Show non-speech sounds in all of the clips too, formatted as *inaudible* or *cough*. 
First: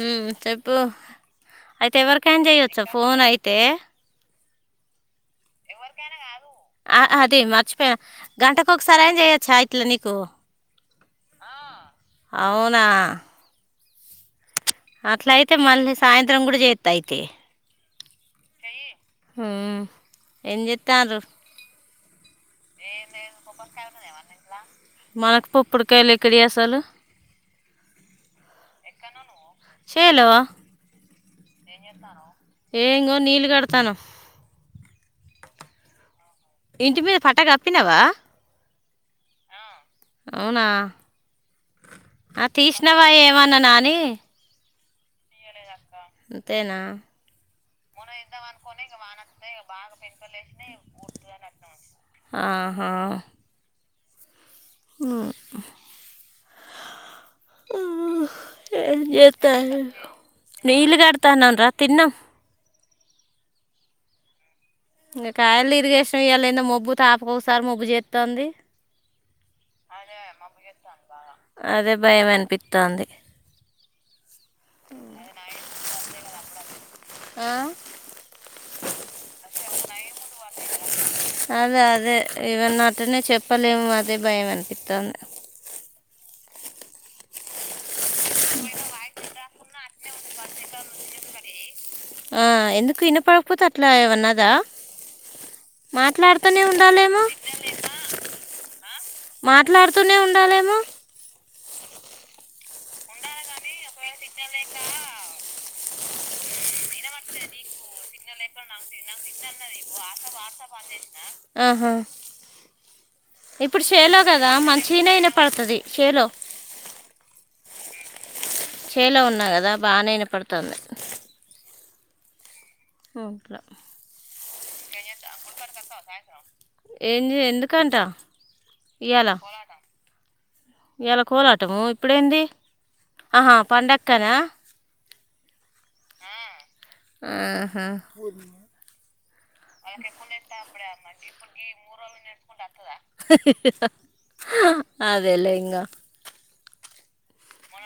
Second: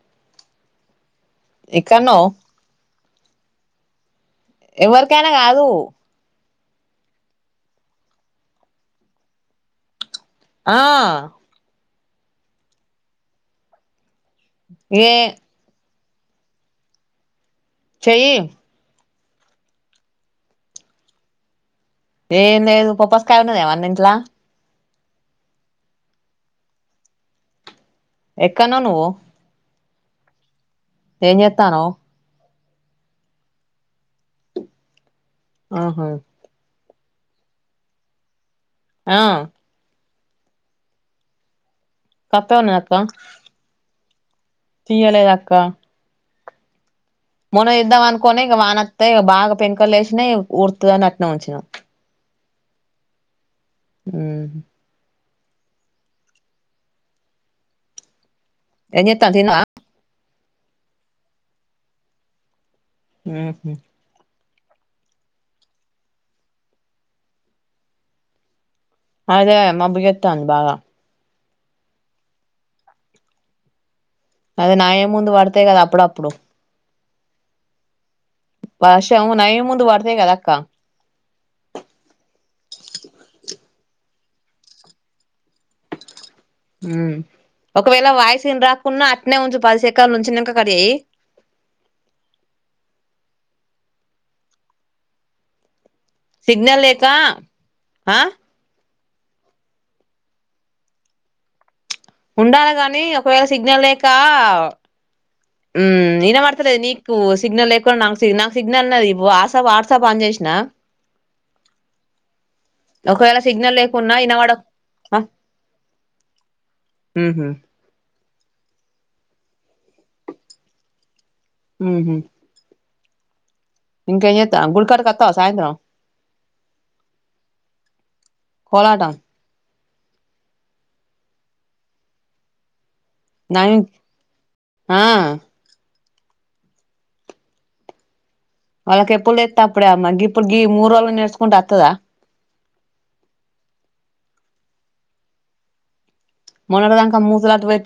ఉ చెప్పు అయితే ఎక్కన్నో ఎవరికైన్ చెయ్యొచ్చ ఫో ఫోన్ అయితే ఎవరికైనా కాదు ఆ అది మర్చిపోయా గంటకు ఒకసారి అయినా చెయొచ్చా ఇట్లా నీకు. ఆ అవునా ఏ అట్లా అయితే మళ్ళీ సాయంత్రం కూడా చేత్తా అయితే. చెయ్యి హు ఎమ్ చేత్తర్ను ఏన్ లేదు పపస్ కాయ ఉన్నాదేవన్న ఇంట్లా మాక్ పప్పుడుకాయలు ఎక్కడివి అసలు ఎక్కనో నువ్వు చేయలేవా ఎమ్ జెత్తన్నావ్ యే ఇంగో నీళ్లు కడతాను ఆహా ఇంటి మీద పట్ట గప్పినవా ఆ అవునా ఆ కప్పే తీసినవా ఏమన్నానాని తీయ్యలేదక్క అంతేనా మన ఇద్దాం అనుకోని ఇంగ వానత్తే ఇగ బాగా పెంకలు లేసినా ఊరుతుందిని అట్నే ఉంచినాం ఆహా ఉ ఉమ్ ఏం చేత్తానవ్ తిన్నవా జేత్తన్నాన్రు నీళ్లు గడతన్ననరా తిన్న ఊహు ఇంకా కాయలు ఇరిగేషన్ ఇయ్యాలేందో మొబ్బు తాపకసారు మొబ్బు జేత్తంది ది అదే మబ్బు జేత్తంది బాగా అదే భయమనిపిత్తంది అదే నా ఏ ముందు వడతయి గదా అప్పుడప్పుడు వర్షంనయి ముందు వడతయిగదక్క అదదే ఇవన్న అటునే చెప్పలేము అదే భయం అనిపిస్తుంది ఒకవేళ వాయిసినిరాకున్నా అట్నే ఉంచు పది సెకన్లున్చింక కడ్ జెయి ఆ ఎందుకు ఇనపడకపోత అట్లా వన్నాదా మాట్లాడుతూనే సిగ్నల్ లేక ఉండాలేమో ఆ మాట్లాడుతూనే ఉండాలేమో ఉండాలి గానీ ఒకవేళ సిగ్నల్ లేక ఉ ఇనపడతలేద నీకు సిగ్నల్ లేకు నా సి నా సిగ్నల్ న ఆహా ఒకవేళ సిగ్నల్ ఇప్పుడు లేకున్నా సేలో కదా ఇనబడ మంచిగనే ఇనపడతది సేలో ఊహు చేలో ఉన్నా గదా బానే ఇనపడతంది ఊహు అవుట్లా ఏం జేత్తా గుంటగారాగాక్ ఏమ్ జే ఎందుకంట కోలాటం ఇయ్యాల ఎల కోలాటము ఇప్పుడేంది ఆహా నయం పండక్కనా ఆ ఆహా అప్పుా వాళ్ళకి ఎప్పుడు తెత్తే అప్పుడే అమ్మ గిప్పుడు గీ అప్పుడ మూడు మ రోజులు నేర్చుకుంటే వత్తదా ఇప్పుడురళ నస్కుంట అతుదా అదేలే ఇంగ మొన్నటిదంకా ముసులట పె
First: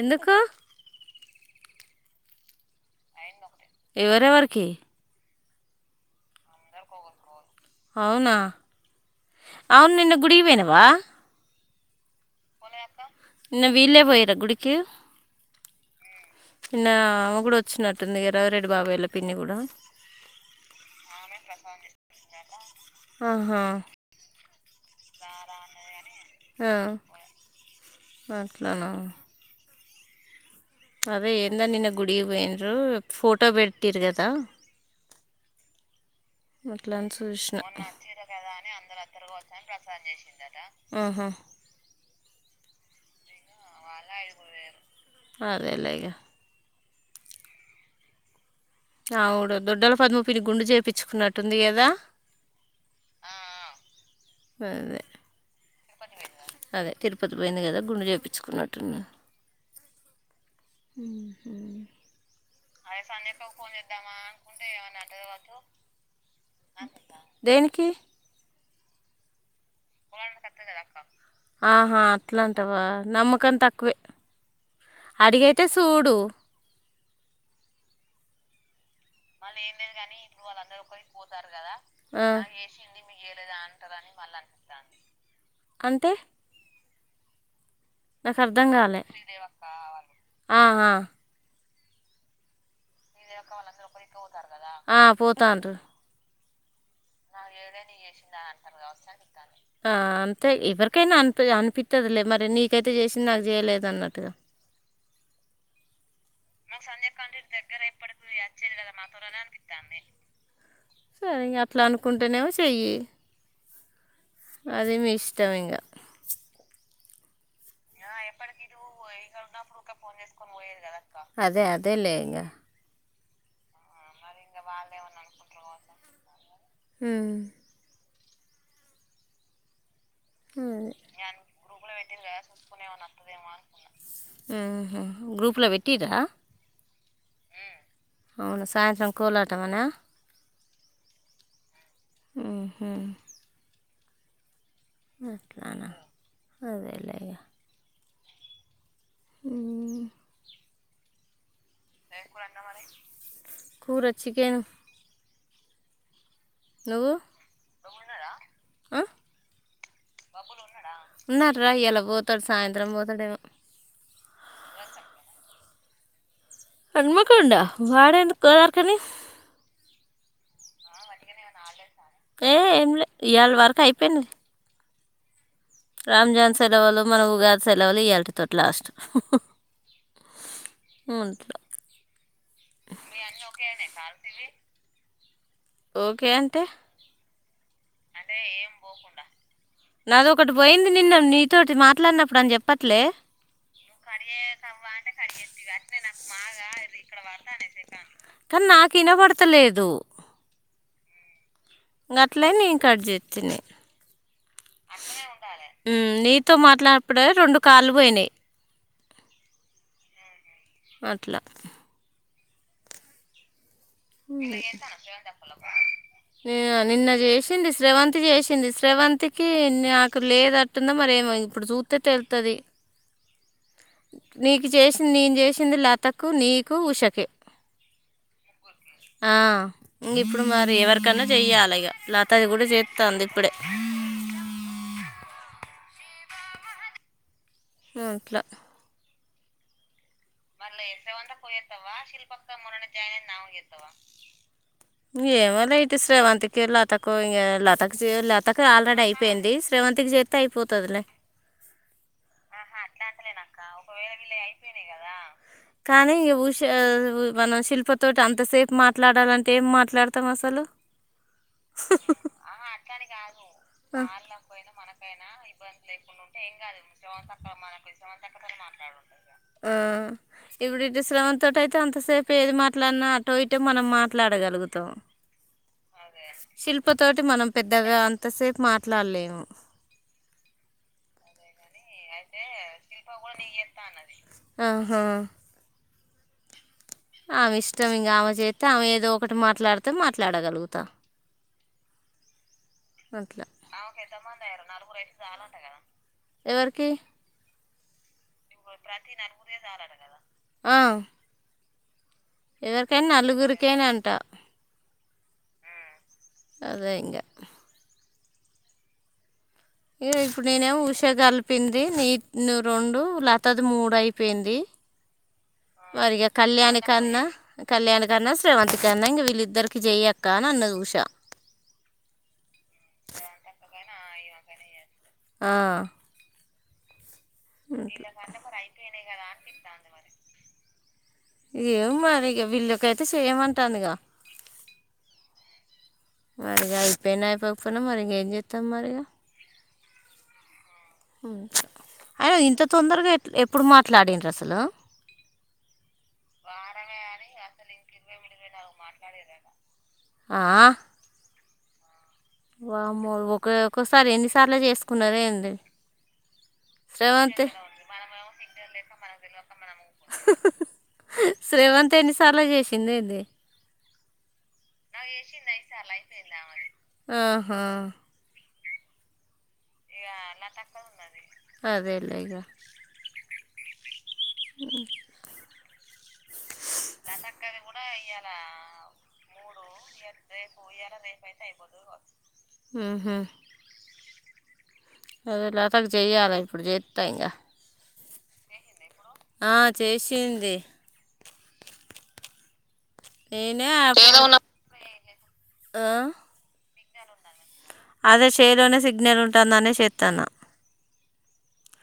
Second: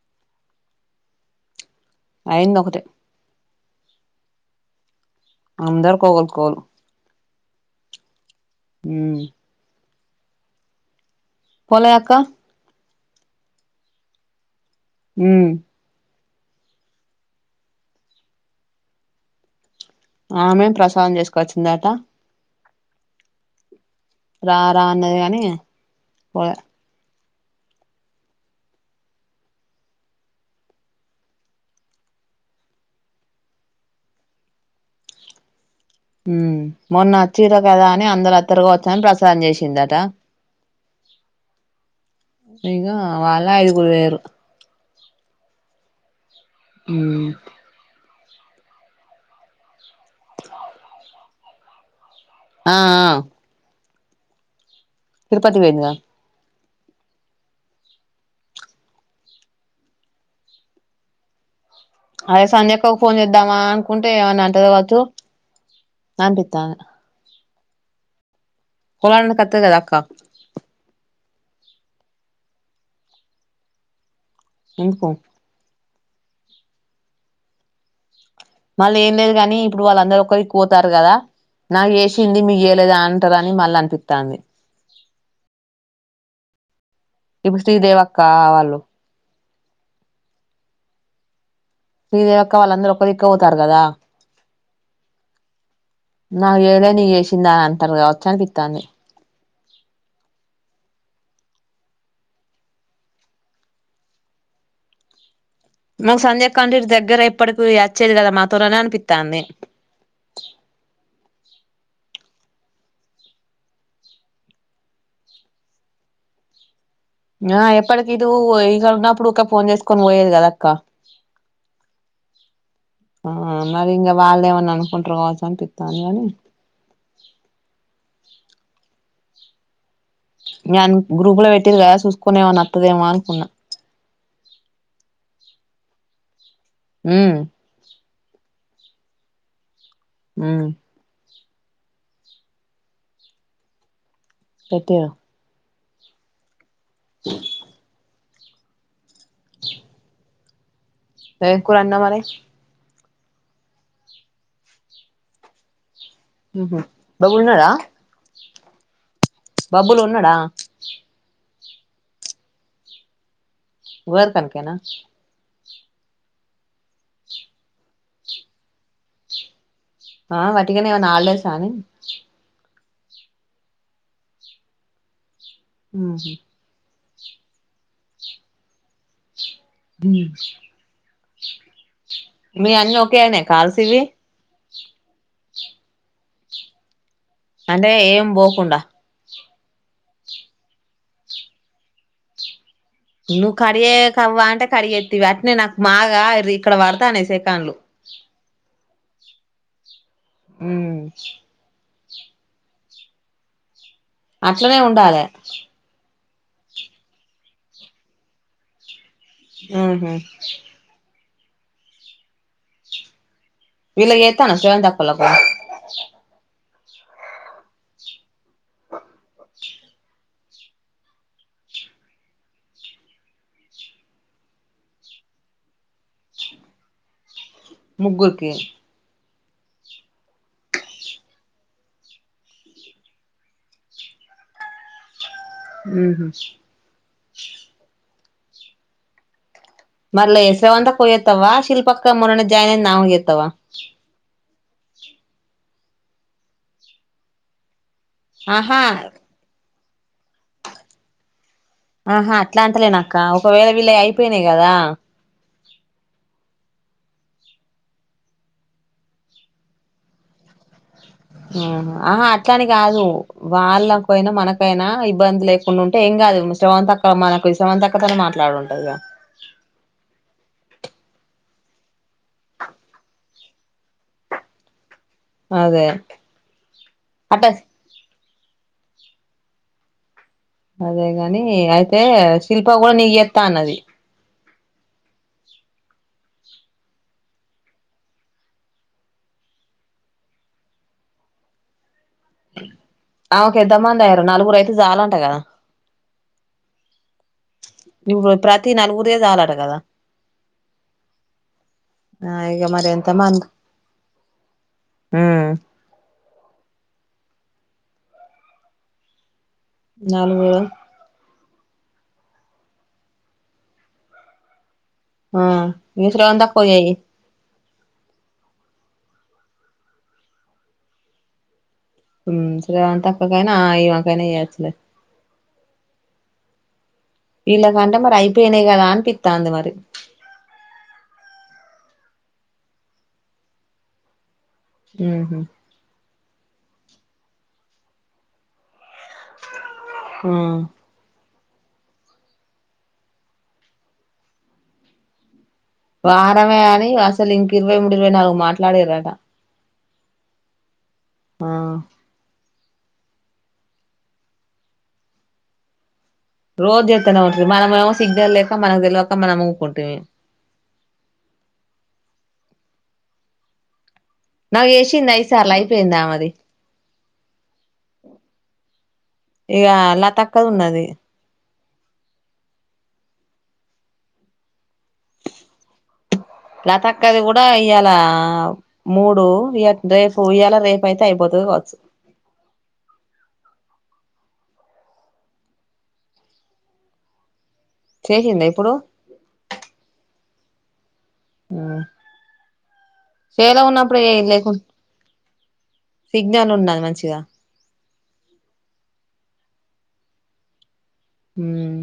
ఎందుకు అయింద ఒకటే ఎవరెవరికి అఅందర్ కోగలు కోలు అవునా అవునిన్న గుడికిపోయినవా పోలగాక న్న వీళ్ళే పోయిరా గుడికి ఉమ్ నిన్న అమె గూడా వచ్చినట్టుంది ఎరవిరెడ్డి బాబయళ పిన్ని కూడా ఆమె ప్రసాదం జేసుకొచ్చిందట ఆహా రా రా అన్నది గాని ఆ అట్లన అదే ఏంద నిన్న గుడికి బోయిన్రు ఫోటో పెట్టిర్గదా ఊ మొన్న ఒచ్చిరు చూసిన గదా అని అందరు ఒత్తరు గావచ్చ అని ప్రసాన్ చేసిందట. అహా ఇగ వాళ్ళే ఐదుగురు వొయిరు అదేలేగ ఊ అవుడు దొడ్డల పద్మ పిన్ని గుండు చేపిచ్చుకున్నట్టుంది గదా ఆ ఆ అదే తిరుపతి వొయిందిగా అదే తిరుపతి పోయింది గదా గుండు చేపిచ్చుకున్నట్టుంది ఊహూ అదే సంజ్యక్క ఫోన్ జేద్దామా అనుకుంటే ఏమన్నా అంటది ఆవచ్చు నాంపిత్తా దేనికి కొలా *unintelligible* క ఆహా అట్లంటవా నమక్కం తక్కువే ఎందుకు అడిగైతే సూడు మళ్ళ ఏం లేదు గానీ ఇప్పుడు వాళ్ళందరు ఒక్కదిక్ ఓతారు గదా, నాకు ఆ ఏసింది మీకు జేయలేదా అంటరని మళ్ళ. అంటే ఇపుడ్ శ్రీదేవక్కా నాకు అర్థం ఆళ్ళు కాలే ఆ హా శ్రీదేవక్క వాళ్ళందరు ఆ పోతాండ్రు నాగ్ ఏయలే నీ ఏసిందా అంటరు గావచ్చు అనిపిత్తాంది ఆ అంతే ఎవరికైనా అనిపి అనిపిత్తదిలే మరి నీకైతే చేసింది నాకు చేయలేదు అన్నట్టుగా. మాకు సంధ్యక్కా అంటే ఇట్ దగ్గర ఇప్పటికి అచ్చేది గదా మాతోనే అనిపిత్తాంది. సరే ఇంగ అట్లా అనుకుంటేనేమో సెయ్యి అది మీ ఇష్టం ఇంగ ఆ ఇప్పడికిదూ ఇకడ ఉన్నప్పుడు ఊక ఫోన్ చేసుకొని వోయేది గద అక్క. అదే అదేలే ఇంగ ఆ మరి ఇంగ వాళ్ళేమన్నా అనుకుంటరు గావచ్చు అనిపిత్తాంది గానీ. ఊ ఊ నేను గ్రూప్ లో పెట్టిరు కదా చూసుకొని ఏమన్నా వత్తదేమో అనుకున్నా ఊహు గ్రూప్లో వెట్టిర్రా ఊమ్ అవున సాయంత్రం కోలాటం అనా ఉ ఊహు పెట్టిగ రానా అదే ఊ ఏ కూర ఒన్నవ్ మరి కూర చికెన్ *unintelligible* అ బబ్బులు ఉన్నడా రా ఇయ్యల పోతాడు సాయంత్రం పోతాడేమో వల్ పక్కన హన్మకొండ వాడెందుక్ కాదార్ కని ఆ వట్టిగనే ఏవన్న హాల్డేసా అని ఏ ఏంలే ఇయళ వర్క్ అయిపోయింది రాంజాన్ సెలవులు మన ఉగాది సెలవులు ఇయటి తోటి లాస్ట్ ఊ ఊ మీ అన్న ఒకే అయినయ కాల్స్ ఇవి ఓకే అంటే అంటే ఏం బోకుండా నాదొటి పోయింది నిన్న నీతోటి మాట్లాడినప్పుడు అని చెప్పలె నువ్వు కడిగే కవ్వ అంటే కడిగెత్తివి అట్నే నాకు బాగా ఇక్కడ పడతాండయ్ సెకండ్లు ఉ కానీ నాకు వినబడతలేదు ఉమ్మ్ గట్ల నేన్ కట్ చేతిని అట్లనే ఉండాలే తో మాట్లానడప్పుడే రెండు కార్లు పోయినాయి ఊఉ అట్ల వీళ్లకు చెత్తండవా స్రవంతి అక్కోళ్లకు అ నిన్న చేసింది శ్రవంతి చేసింది శ్రవంతికి నాకు లేదట్టుంద మరేమ అప్పుడు సూస్తే తెలుత్తది నీకు చేసింది నేను చేసింది లతకు నీకు ఉషకే ముగ్గురుకి ఆ ఇంక ఇప్పుడు మరి ఎవరికన్నా చెయ్యాలి ఇక లతాది కూడా చేస్తాంది ఇప్పుడే *unintelligible* ఊఉ ఊ అట్ల మళ్ళ ఎసరవ అంతాకుయతవ శిల్పక్క మరణ జాయిన్ అయింది ఆమెకు చెత్తవా ఇంగ ఎవరైతే శ్రవంతికి లతకో ఇంగ లత లతకు ఆహా ఆల్రెడీ అయిపోయింది శ్రవంతికి చె త్తే అయిపోతదిలే ఆహా అట్లా అంటలేనక్క ఒకవేళ వీళవి అయిపోయినాయి కదా కానీ ఉష మనం శిల్పతోటి అంతసేపు మాట్లాడాలంటే ఏం మాట్లాడతాం అసలు ఆ ఆహా అట్లని కాదు వాళ్ళకు అయినా మనకైనా ఇబ్బంది లేకుండా ఉంటే ఏం కాదు ఏం శ్రవంతి అక్క కాదుక్క శ్రవంతి మనకు అక్కతోనే చక్క మాట్లాడుంటదిగా మాట్లాడుండి ఇంగ ఇప్పుడు ఇటు శ్రవంతి తోటి అయితే అంతసేపు ఏది మాట్లాడినా అటో ఇటో మనం మాట్లాడగలుగుతాం అదే శిల్ప తోటి అట్ట మనం పెద్దగా అం ఎంతసేపు మాట్లాడలేము అదేగాని ఆ అయితే శిల్ప కూడా నీకు చెప్తా అన్నది ఆహా ఆమె ఇష్టం ఇంకా ఆమె చేస్త ఆమె ఏదో ఒకటి మాట్లాడితే మాట్లాడగలుగుతా ఆమెకేంత మంది అయిరో నలుగురు అయితే చాలంట కదా ఎవరికి ఇప్పుడు ప్రతి నలుగురిదే చాలట కదా ఆ ఆ ఇగ మరెంత ఎవరికైనా మంద్ నలుగురికైనా అంట ఊ అదే ఇంగ ఏయ ఇప్పుడు నలుగురు నేనేమో ఉషగాలు ప్పింది నీటి రెండు లతది మూడు అయిపోయింది ఆ ఇగ మరీగా శ్రవంతి అక్కకు కళ్యాణి చెయ్యి కన్నా కళ్యాణ్ కన్నా శ్రేవంతి కన్నా ఇంగ వీళ్ళిద్దరికీ చెయ్యక్క అని అన్నది ఉషా ఒకనీ చేయొచ్చులే ఆ వీళ్ళకి అంటే మరి అయిపోయినాయి కదా అనిపితాంది మరి ఏం మరి ఇక వీళ్ళకైతే చెయమంటాంది ఇక ఉహుమ్ మరిగా అయిపోయినా పోకపోయినా మరి ఇగ ఏమ్ చేస్తామ్ మరి ఇగా ఆ అయిన ఇంత తొందరగా ఎట్ల్ ఎప్పుడు మాట్లాడిండ్రు అసలు వారమే అని ఇంగ అసలు ఇంక ఇరవై మూడు ఇరవై నాలుగు మాట్లాడారు అంటా ఆ మా వామ్మో ఒక ఒక్కసారి ఎన్నిసార్లు చేసుకు ఉన్నారే ఏంది రోజు చేస్తనే శ్రవంతి ఉంటఅది మనము ఏమో సిగ్నల్ లేక మనకు తెల్వక మనము ఊకుంట్ స్రవంతి ఎన్నిసార్లు చేసింది ఏంది నాకు చేసింది ఐదు సార్లు అయిపోయింది ఆమెది ఆహా ఇగా ఆ లత అక్కది ఉన్న అది అదే లే ఇగా ఉహు లత అక్కది గుడ్ కూడా ఇయాళ మూడు ఇయ రేపు ఇయాళ రేపు అయితే అయిపోతఅది కోవఅచ్చు ఉహు అదే లతకు చేయ్యాల ఇప్పుడు చేస్తా ఇంగా చేసిందా ఇప్పుడు ఆ చేసింది ఏదో నేనే ఉన్నప్పుడు అప్పుడు- చేలో చెయ్యి ఉన్న- లేకుం ఆ? సిగ్నల్ ఉన్నది మంచిగా అదే చేయలోనే సిగ్నల్ ఉంటుందనే చేతాన ఊమ్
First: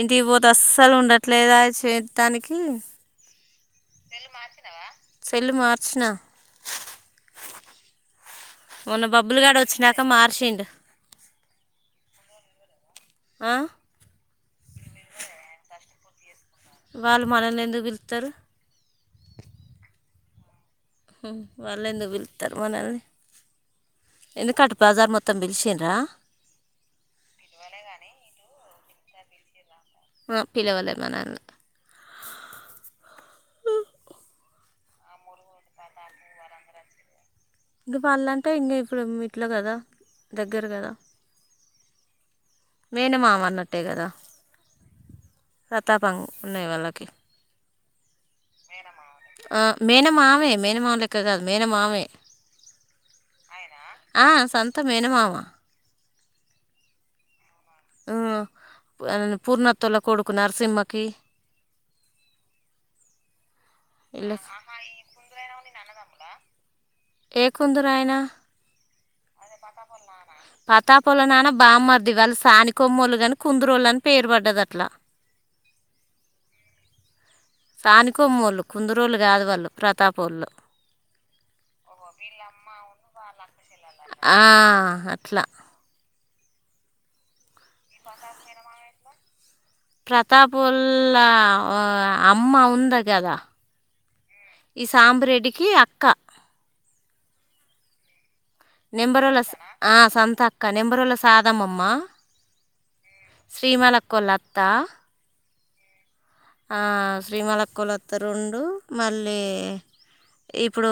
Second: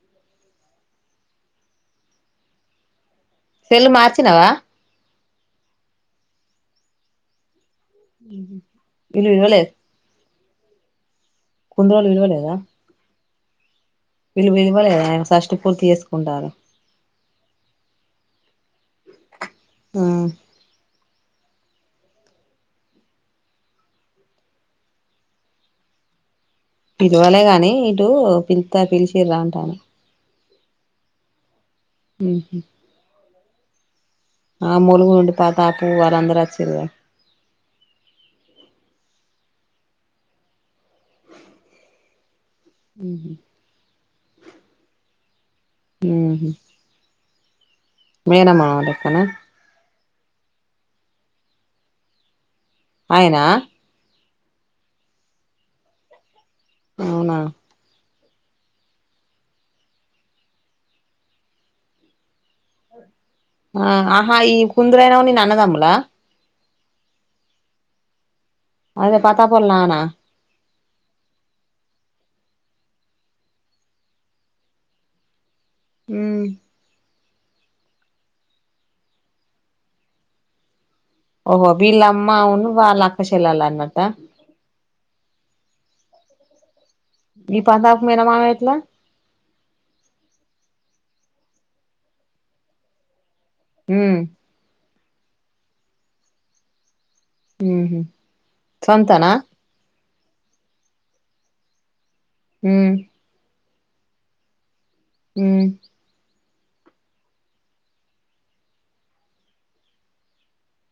ఇంటికి పోతే అస్సలు ఉండట్లేదు ఆ చేయటానికి సెల్లు మార్చినవా సెల్లు మార్చిన మొన్న వీళ్ళు బబ్బులుగాడ విలువలేదు వచ్చినాక మార్చిండు కొన్ని రోజులు విలువలేదా ఆ వీళ్లు పిలవలేదా షష్టి పూర్తి చేసుకుంటారు వాళ్ళు మనల్ని ఎందుకు పిలుతరు ఆ హు వాళ్ల ఎందుకు పిలుతరు మనల్ని ఎందుకట బజార్ మొత్తం పిలిచిండ్ర పిలవాలే కాగానీ ఇటు పిలుత పిలిచి రా అంటాను ఆ పిలవలేమనా ఊ ఆ ములుగు నుండి ప్రతాప్ వాళ్ళ అందరూ వచ్చిరూ కదా ఇంక వాళ్ళంటే ఇంక ఇప్పుడు ఇంట్లో కదా దగ్గర కదా మేనమామ అన్నట్టే గదా ప్రతాప్ అన్నయ్య వాళ్లకి మేనమామ లేక్కన ఆ, మేనమామే మేనమామ లెక్క కాదు మేనమామే ఆయనా ఆ సొంత మేనమావా అవునా ఆ పూర్ణ అత్త వాళ్ళ కొడుకున నరసింహకి ఆ ఆహా వీళ్ళకి ఈ కుందరాయనావుని అన్నదమ్ముల ఏ కుందరుయనా అదే ప్రతాపోల నాన్న ప్రతాపొల్ల నాన్న బామ్మర్ది వరుస సాని కొమ్మోలుగాని కుందరోళ్లు అని పేరు పడ్డది అట్లా హ్మ్ సనికోమ్మోళ్ళు కుందురోళ్ళలు గాదువాళ్ళు ప్రతాప వాళ్ళు ఓహో వీలామ్మ ను వాళలక్కచెల్లన్లు అంట ఆ అట్లా మీ ప్రతాప్ కు మేనమామ ఎట్లా ప్రతాప్ వాల్ళ అమ్మ ఉంన్నది కదా ఉ ఈ సాంబ్రెడ్డికి అక్క హుహు నెంబరుళ ఆ సంత అక్క నెంబరుళ సదఅమ్మమ్మ ఊ శ్రీమల అక్కకోళ్ల లత్తా ఉ శ్రీమల లకోళ్ల అత్త రెండు మళ్ళీ ఇప్పుడు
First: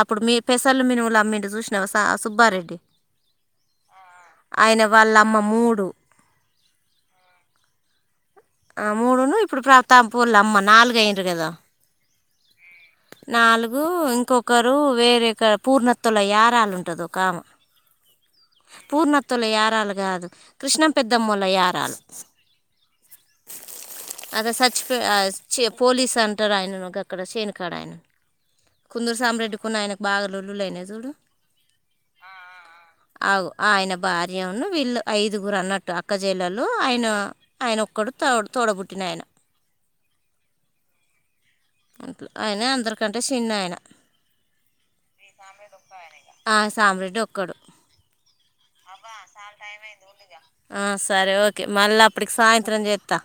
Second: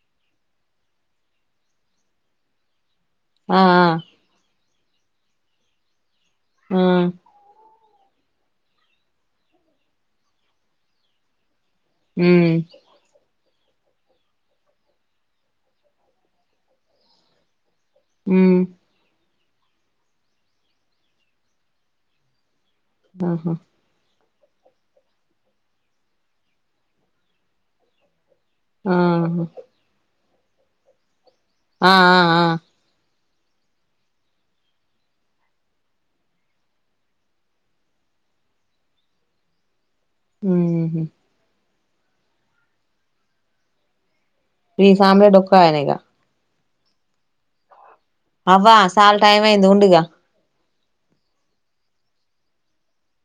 అప్పుడు మీ పెసర్లు మినుములు అమ్మిండు చూసినా సుబ్బారెడ్డి ఆ ఆ ఆయన వాళ్ళమ్మ మూడు ఉ మూడును ఇప్పుడు ప్రాతప్ పొల్ల అమ్మ నాలుగ అయిన కదా హు నాలుగు ఇంకొకరు వేరే పూర్ణనత్తలోలా ఏరాలు ఉంటుంది ఒక ఉమ్ పూర్ణత్ల ఏరాలు కాదు కృష్ణం పెద్దమ్మల యరాలు ఆహా అద సర్చ్ చి పోలీస్ అంటారు ఆయన అక్కడ చేనుకాడ ఆయన కుందరు ఆహా సామిరెడ్డి కొన్న ఆయనకు బాగా లొల్లి లైన్ చూడు ఆ ఆ ఆ ఆ ఆయన భార్యన్న వీళ్ళు ఐదుగురు అన్నట్టు అక్క చెల్లెలు ఆయన ఆయన ఒక్కడు తోడ పుట్నయన హ్మ్ ఆయన అందరికంటే చిన్న ఆయన ఈ సామి రెడ్డి ఒక్కయానే ఇగ ఆ సాబ్రాెడ్డి ఒక్కడు అవాస్ ఆ సరే ఓకే మళ్ళీ అప్పటికి సాయంత్రం చేస్తా